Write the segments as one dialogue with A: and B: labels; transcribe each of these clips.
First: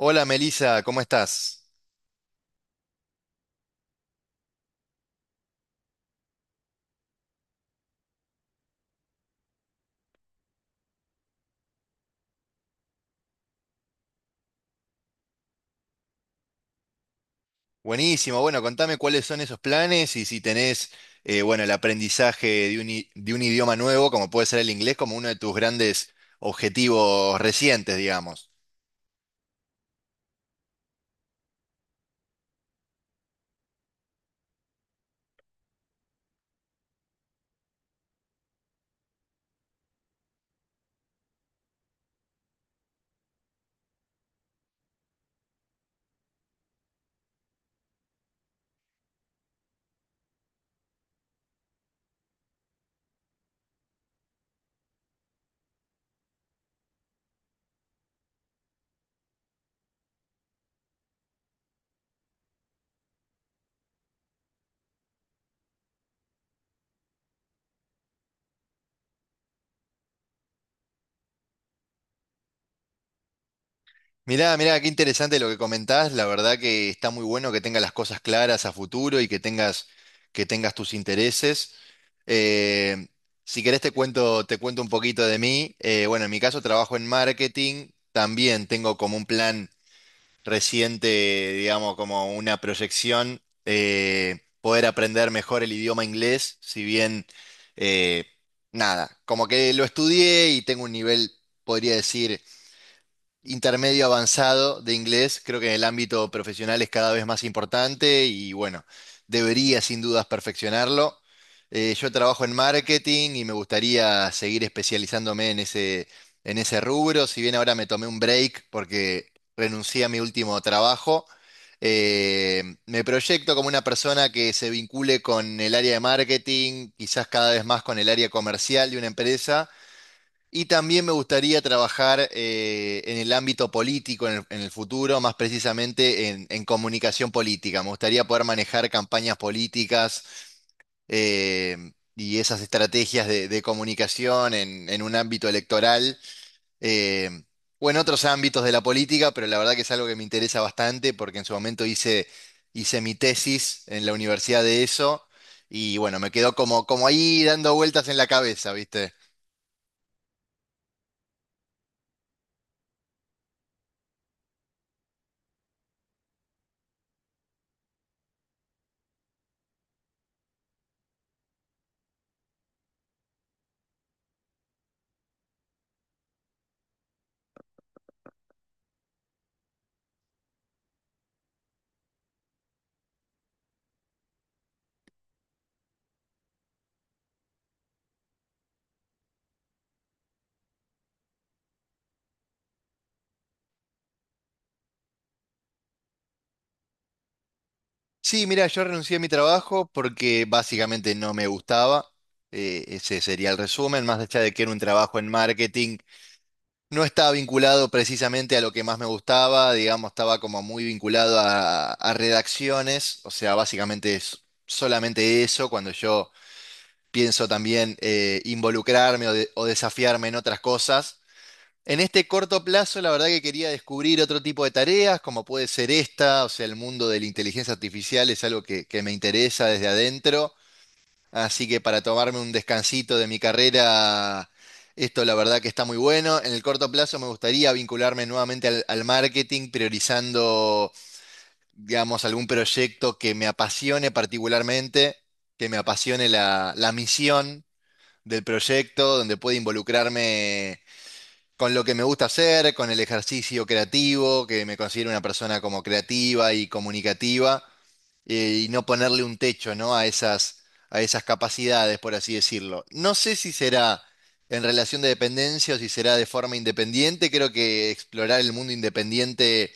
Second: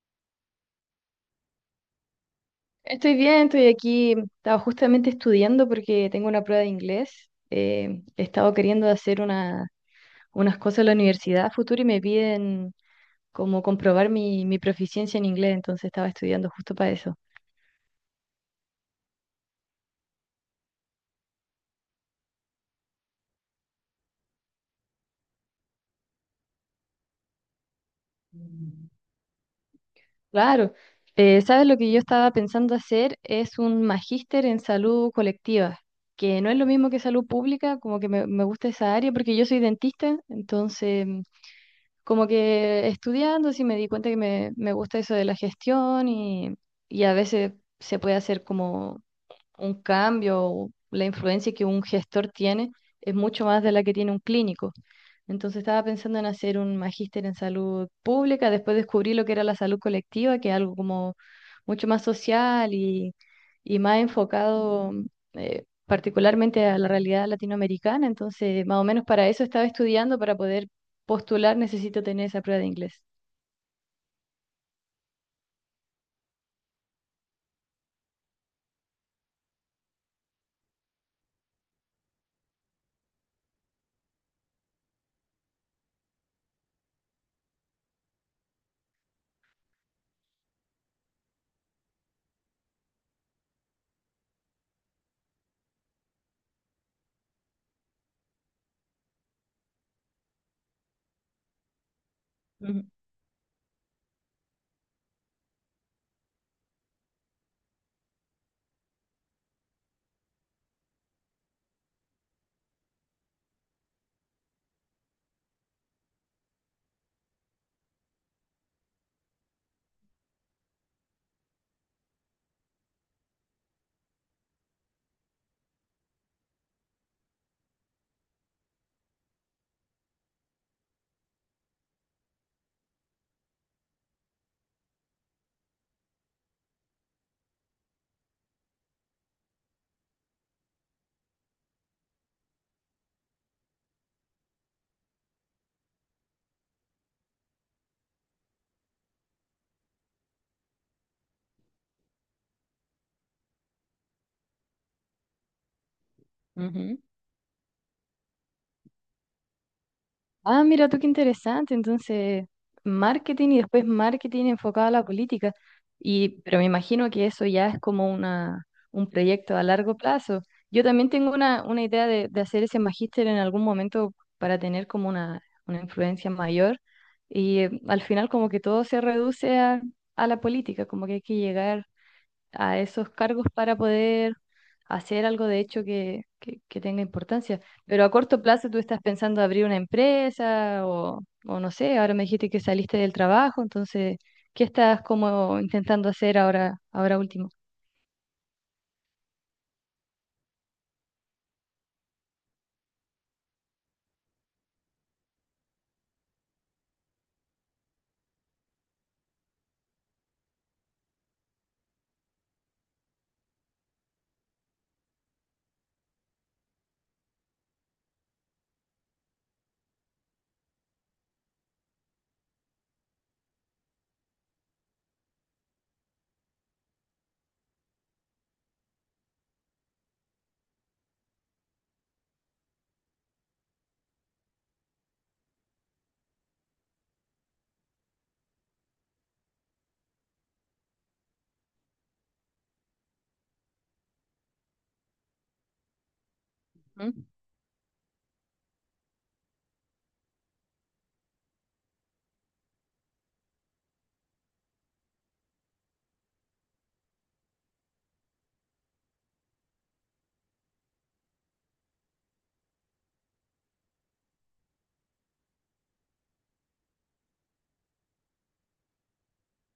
A: Hola Melissa, ¿cómo estás?
B: Estoy bien, estoy aquí. Estaba justamente estudiando porque tengo una prueba de inglés. He estado queriendo hacer unas cosas en la universidad a futuro y me piden como comprobar mi proficiencia en inglés, entonces estaba estudiando justo para eso.
A: Buenísimo, bueno, contame cuáles son esos planes y si tenés, bueno, el aprendizaje de de un idioma nuevo, como puede ser el inglés, como uno de tus grandes objetivos recientes, digamos.
B: Claro, ¿sabes lo que yo estaba pensando hacer? Es un magíster en salud colectiva, que no es lo mismo que salud pública, como que me gusta esa área porque yo soy dentista, entonces como que estudiando sí me di cuenta que me gusta eso de la gestión y a veces se puede hacer como un cambio, o la influencia que un gestor tiene es mucho más de la que tiene un clínico. Entonces estaba pensando en hacer un magíster en salud pública, después descubrí lo que era la salud colectiva, que es algo como mucho más social y más enfocado particularmente a la realidad latinoamericana. Entonces, más o menos para eso estaba estudiando, para poder postular necesito tener esa prueba de inglés.
A: Mirá, mirá, qué interesante lo que comentás, la verdad que está muy bueno que tengas las cosas claras a futuro y que tengas tus intereses. Eh, si querés te cuento un poquito de mí. Bueno, en mi caso trabajo en marketing, también tengo como un plan reciente, digamos, como una proyección, poder aprender mejor el idioma inglés, si bien, eh, nada, como que lo estudié y tengo un nivel, podría decir,
B: Ujú,
A: intermedio avanzado de inglés, creo que en el ámbito profesional es cada vez más importante y bueno, debería sin dudas perfeccionarlo. Yo trabajo en marketing y me gustaría seguir especializándome en ese rubro, si bien ahora me tomé un break porque renuncié a mi último trabajo. Me proyecto como una persona que se vincule con el área de marketing, quizás cada vez más con el área comercial de una empresa y también me gustaría trabajar en el ámbito político en el futuro, más precisamente en comunicación política. Me gustaría poder manejar campañas políticas eh, y esas estrategias de comunicación en un ámbito electoral eh, o en otros ámbitos de la política, pero la verdad que es algo que me interesa bastante porque en su momento hice, hice mi tesis en la universidad de eso y bueno, me quedó como,
B: ujú.
A: como ahí dando vueltas en la cabeza, ¿viste?
B: Ah, mira tú qué interesante. Entonces, marketing y después marketing enfocado a la política. Y, pero me imagino que eso ya es como una, un proyecto a largo plazo. Yo también tengo una idea de hacer ese magíster en algún momento para tener como una influencia mayor. Y al final como que todo se reduce a la política, como que hay que llegar a esos cargos para poder hacer algo de hecho que, que tenga importancia. Pero a corto plazo tú estás pensando abrir una empresa o no sé, ahora me dijiste que saliste del trabajo, entonces, ¿qué estás como intentando hacer ahora, ahora último?
A: Sí, mira, yo renuncié a mi trabajo porque básicamente no me gustaba. Ese sería el resumen, más allá de que era un trabajo en marketing, no estaba vinculado precisamente a lo que más me gustaba, digamos, estaba como muy vinculado a redacciones, o sea, básicamente es solamente eso, cuando yo pienso también involucrarme o desafiarme en otras cosas. En este corto plazo, la verdad que quería descubrir otro tipo de tareas, como puede ser esta, o sea, el mundo de la inteligencia artificial es algo que me interesa desde adentro, así que para tomarme un descansito de mi carrera, esto la verdad que está muy bueno. En el corto plazo me gustaría vincularme nuevamente al, al marketing, priorizando, digamos, algún proyecto que me apasione particularmente, que me apasione la, la
B: ¿Mm?
A: misión del proyecto, donde pueda involucrarme con lo que me gusta hacer, con el ejercicio creativo, que me considero una persona como creativa y comunicativa, y no ponerle un techo, ¿no? A esas capacidades, por así decirlo. No sé si será en relación de dependencia o si será de forma independiente. Creo que explorar el mundo independiente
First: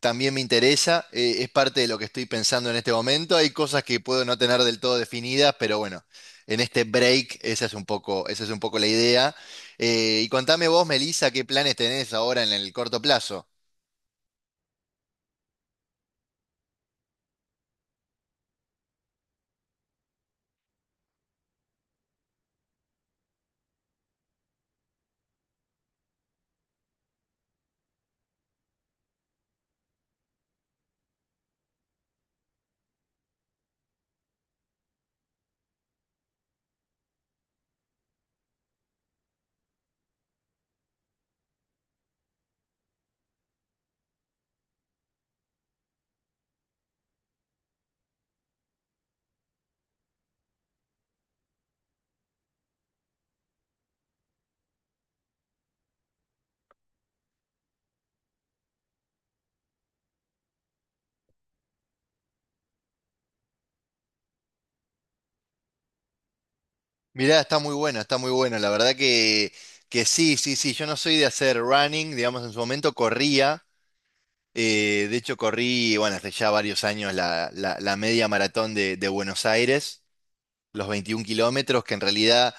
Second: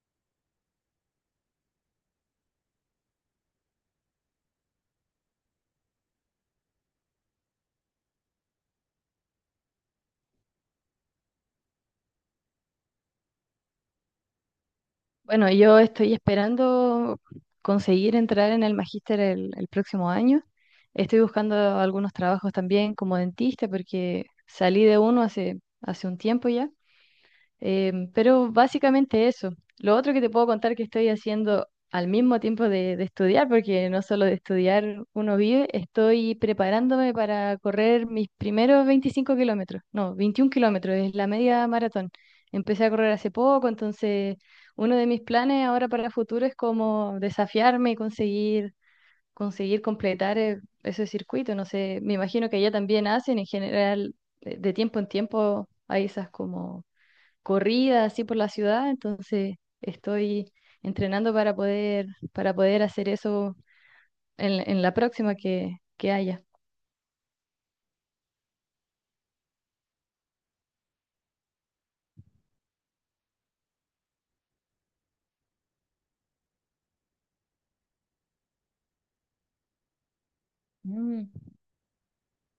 A: también me interesa, es parte de lo que estoy pensando en este momento. Hay cosas que puedo no tener del todo definidas, pero bueno, en este break esa es un poco, esa es un poco la idea. Y contame vos, Melissa, qué planes tenés ahora en el corto plazo.
B: Bueno, yo estoy esperando conseguir entrar en el magíster el próximo año. Estoy buscando algunos trabajos también como dentista porque salí de uno hace un tiempo ya. Pero básicamente eso. Lo otro que te puedo contar que estoy haciendo al mismo tiempo de estudiar, porque no solo de estudiar uno vive, estoy preparándome para correr mis primeros 25 kilómetros. No, 21 kilómetros, es la media maratón. Empecé a correr hace poco, entonces uno de mis planes ahora para el futuro es como desafiarme y conseguir, conseguir completar ese circuito. No sé, me imagino que allá también hacen en general, de tiempo en tiempo hay esas como corrida así por la ciudad, entonces estoy entrenando para poder hacer eso en la próxima que haya.
A: Mirá, está muy bueno, está muy bueno. La verdad que sí, sí, sí. Yo no soy de hacer running, digamos, en su momento corría. De hecho, corrí, bueno, hace ya varios años la media maratón de Buenos Aires los 21
B: Mm.
A: kilómetros, que en realidad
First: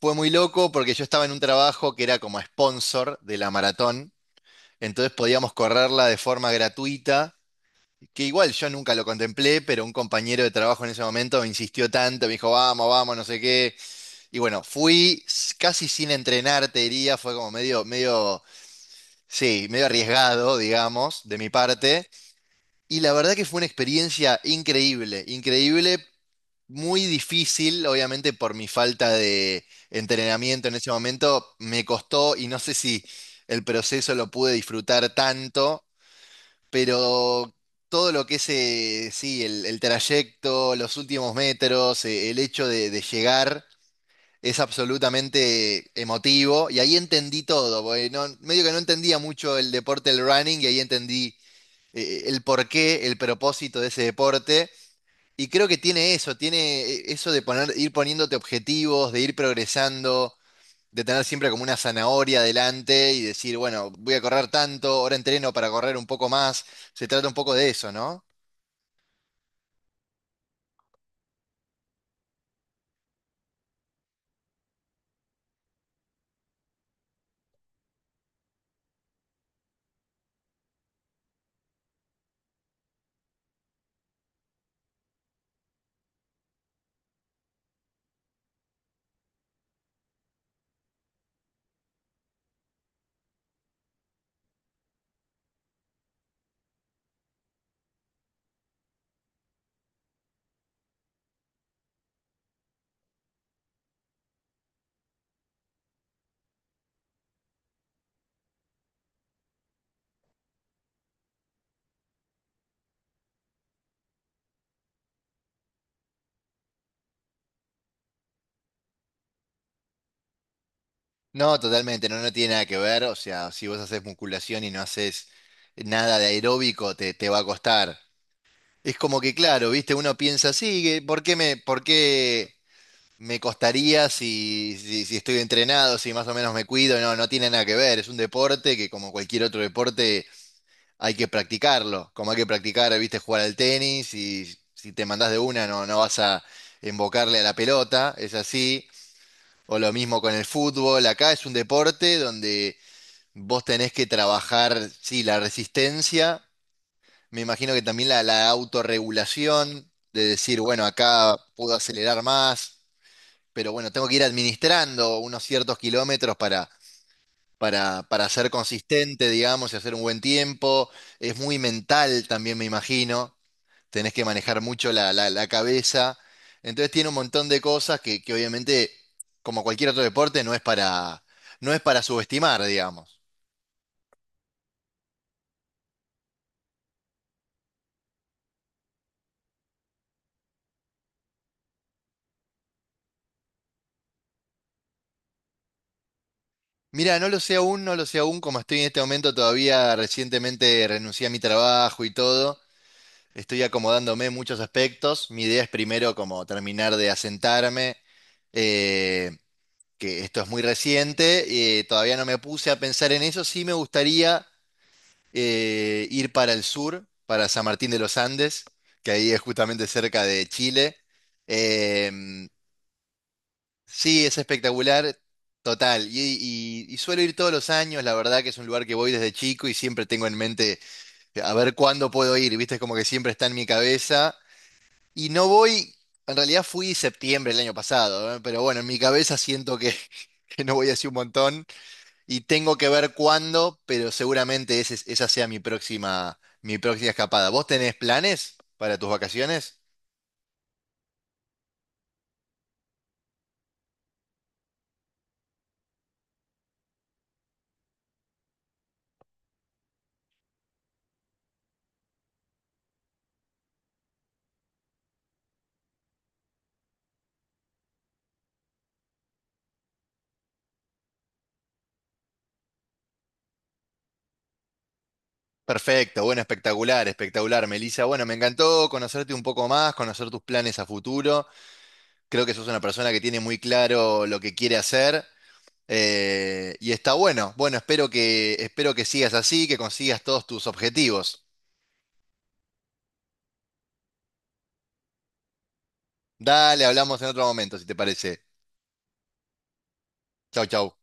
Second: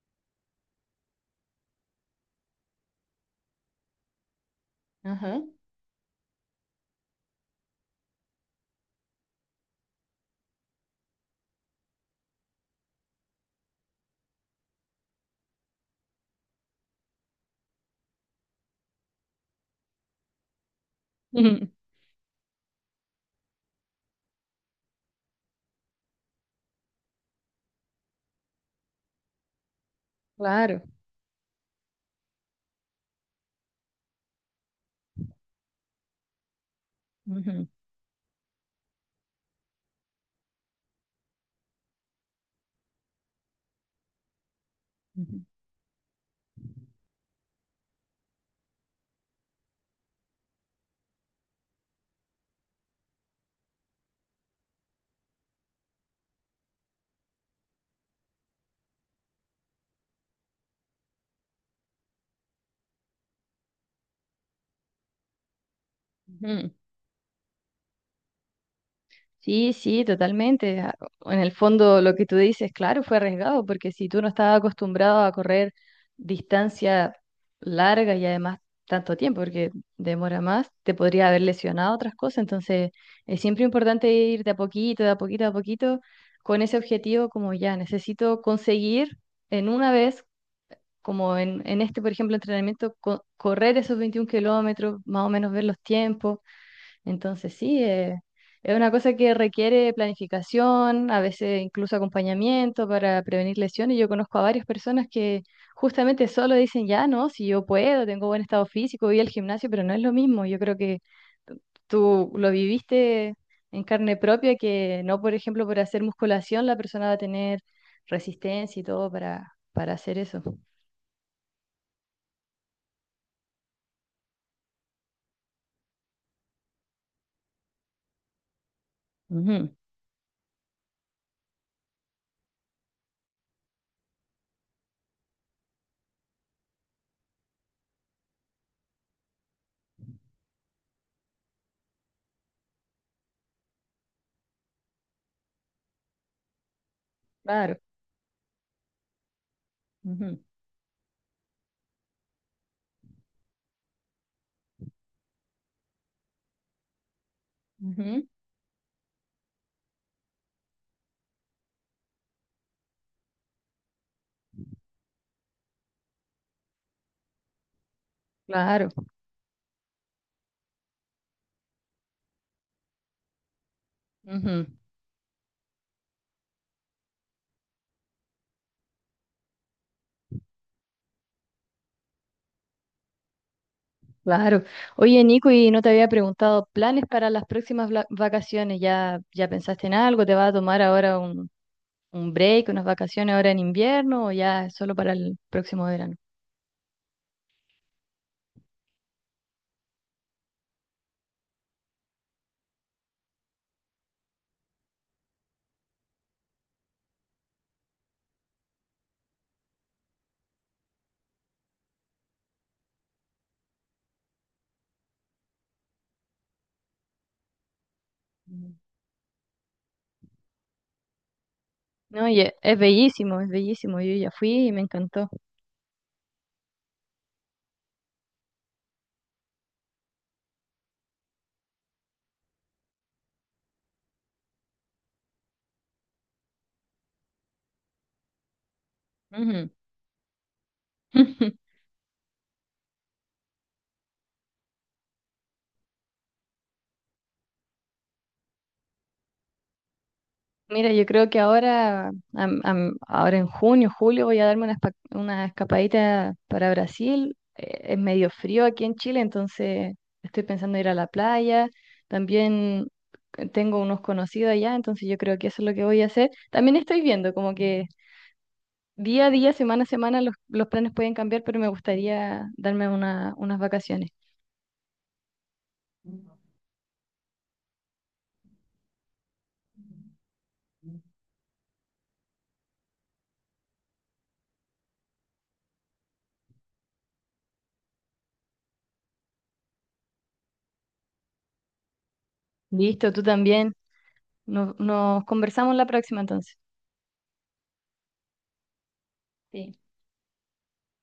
A: fue muy loco porque yo estaba en un trabajo que era como sponsor de la maratón, entonces
B: Ajá.
A: podíamos correrla de forma gratuita, que igual yo nunca lo contemplé, pero un compañero de trabajo en ese momento me insistió tanto, me dijo, vamos, vamos, no sé qué. Y bueno, casi sin entrenar, te diría, fue como medio, medio, sí, medio arriesgado, digamos, de mi parte, y la verdad que fue una experiencia increíble, increíble, muy difícil, obviamente por mi falta de entrenamiento en
B: Claro.
A: ese momento, me costó y no sé si el proceso lo pude disfrutar tanto, pero
B: Ujú,
A: todo lo que es, sí, el trayecto, los últimos metros, el hecho de llegar es
B: ujú,
A: absolutamente emotivo y ahí entendí todo, porque medio que no entendía mucho el deporte del running y ahí entendí el porqué, el propósito de ese deporte. Y creo que tiene eso de poner, ir poniéndote objetivos, de ir progresando, de tener siempre como una zanahoria adelante y decir, bueno, voy a correr tanto, ahora entreno para correr un poco más.
B: ujú.
A: Se trata un poco de eso, ¿no?
B: Sí, sí, totalmente. A- En el fondo, lo que tú dices, claro, fue arriesgado, porque si tú no estabas acostumbrado a correr distancia larga y además tanto tiempo, porque demora más, te podría haber lesionado otras cosas. Entonces, es siempre importante ir de a poquito, de a poquito, de a poquito, con ese objetivo como ya, necesito conseguir en una vez, como en este, por ejemplo, entrenamiento, correr esos 21 kilómetros, más o menos ver los tiempos, entonces sí, es una cosa que requiere planificación, a veces incluso acompañamiento para prevenir lesiones. Yo conozco a varias personas que justamente solo dicen, ya no, si yo puedo, tengo buen estado físico, voy al gimnasio, pero no es lo mismo. Yo creo que tú lo viviste en carne propia, que no, por ejemplo, por hacer musculación la persona va a tener resistencia y todo para hacer eso.
A: No, totalmente, no, no tiene nada que ver. O sea, si vos haces musculación y no haces nada de aeróbico, te va a costar. Es como que, claro,
B: Ujú.
A: viste, uno piensa, sí, ¿por qué me, por qué? Me costaría si estoy entrenado, si más o menos me cuido, no, no tiene nada que ver, es un deporte que como cualquier otro deporte hay que practicarlo, como hay que practicar, viste, jugar al tenis y si te mandás de una no, no vas a embocarle a la
B: Claro.
A: pelota, es así, o lo mismo con
B: Ujú,
A: el fútbol, acá es un deporte donde vos tenés que trabajar, sí, la resistencia, me imagino que también la,
B: ujú.
A: la autorregulación, de decir, bueno, acá puedo acelerar más pero bueno, tengo que ir administrando unos ciertos kilómetros para, para ser
B: Claro.
A: consistente, digamos, y hacer un buen tiempo. Es muy mental también, me imagino. Tenés que manejar
B: Ujú.
A: mucho la, la cabeza. Entonces tiene un montón de cosas que obviamente, como cualquier otro deporte, no es para, no es para subestimar, digamos.
B: Claro. Oye, Nico, y no te había preguntado, ¿planes para las próximas vacaciones? ¿Ya, ya pensaste en algo? ¿Te vas a tomar ahora un break, unas vacaciones ahora en invierno o ya es solo para el próximo verano?
A: Mira, no lo sé aún, no lo sé aún, como estoy en este momento todavía recientemente renuncié a mi trabajo y todo. Estoy acomodándome en muchos aspectos. Mi idea es primero como terminar de asentarme, eh, que esto es muy reciente. Todavía no me puse a pensar en eso. Sí me gustaría ir para el sur, para San Martín de los Andes,
B: Mm.
A: que ahí es justamente cerca de Chile.
B: No, y
A: Em,
B: es bellísimo, es bellísimo. Yo
A: sí,
B: ya
A: es
B: fui y me
A: espectacular,
B: encantó.
A: total. Y, y suelo ir todos los años. La verdad que es un lugar que voy desde chico y siempre tengo en mente a ver cuándo puedo ir. Viste, es como que siempre está en mi cabeza. Y no voy, en realidad fui septiembre el año pasado, ¿eh? Pero bueno, en mi cabeza
B: Ujú.
A: siento que, que no voy así un montón y tengo que ver cuándo, pero seguramente ese, esa sea mi próxima escapada. ¿Vos tenés planes para tus vacaciones?
B: Mira, yo creo que ahora, ahora en junio, julio, voy a darme una, una escapadita para Brasil. Es medio frío aquí en Chile, entonces estoy pensando ir a la playa. También tengo unos conocidos allá, entonces yo creo que eso es lo que voy a hacer. También estoy viendo como que día a día, semana a semana, los planes pueden cambiar, pero me gustaría darme unas vacaciones.
A: Perfecto, bueno, espectacular, espectacular, Melissa. Bueno, me encantó conocerte un poco más, conocer tus planes a futuro. Creo que sos una persona que tiene muy claro lo que quiere hacer. Y está bueno. Bueno, espero que sigas así, que consigas todos tus objetivos.
B: Listo, tú también. Nos conversamos la próxima entonces.
A: Dale, hablamos en otro momento, si te parece.
B: Sí.
A: Chau, chau.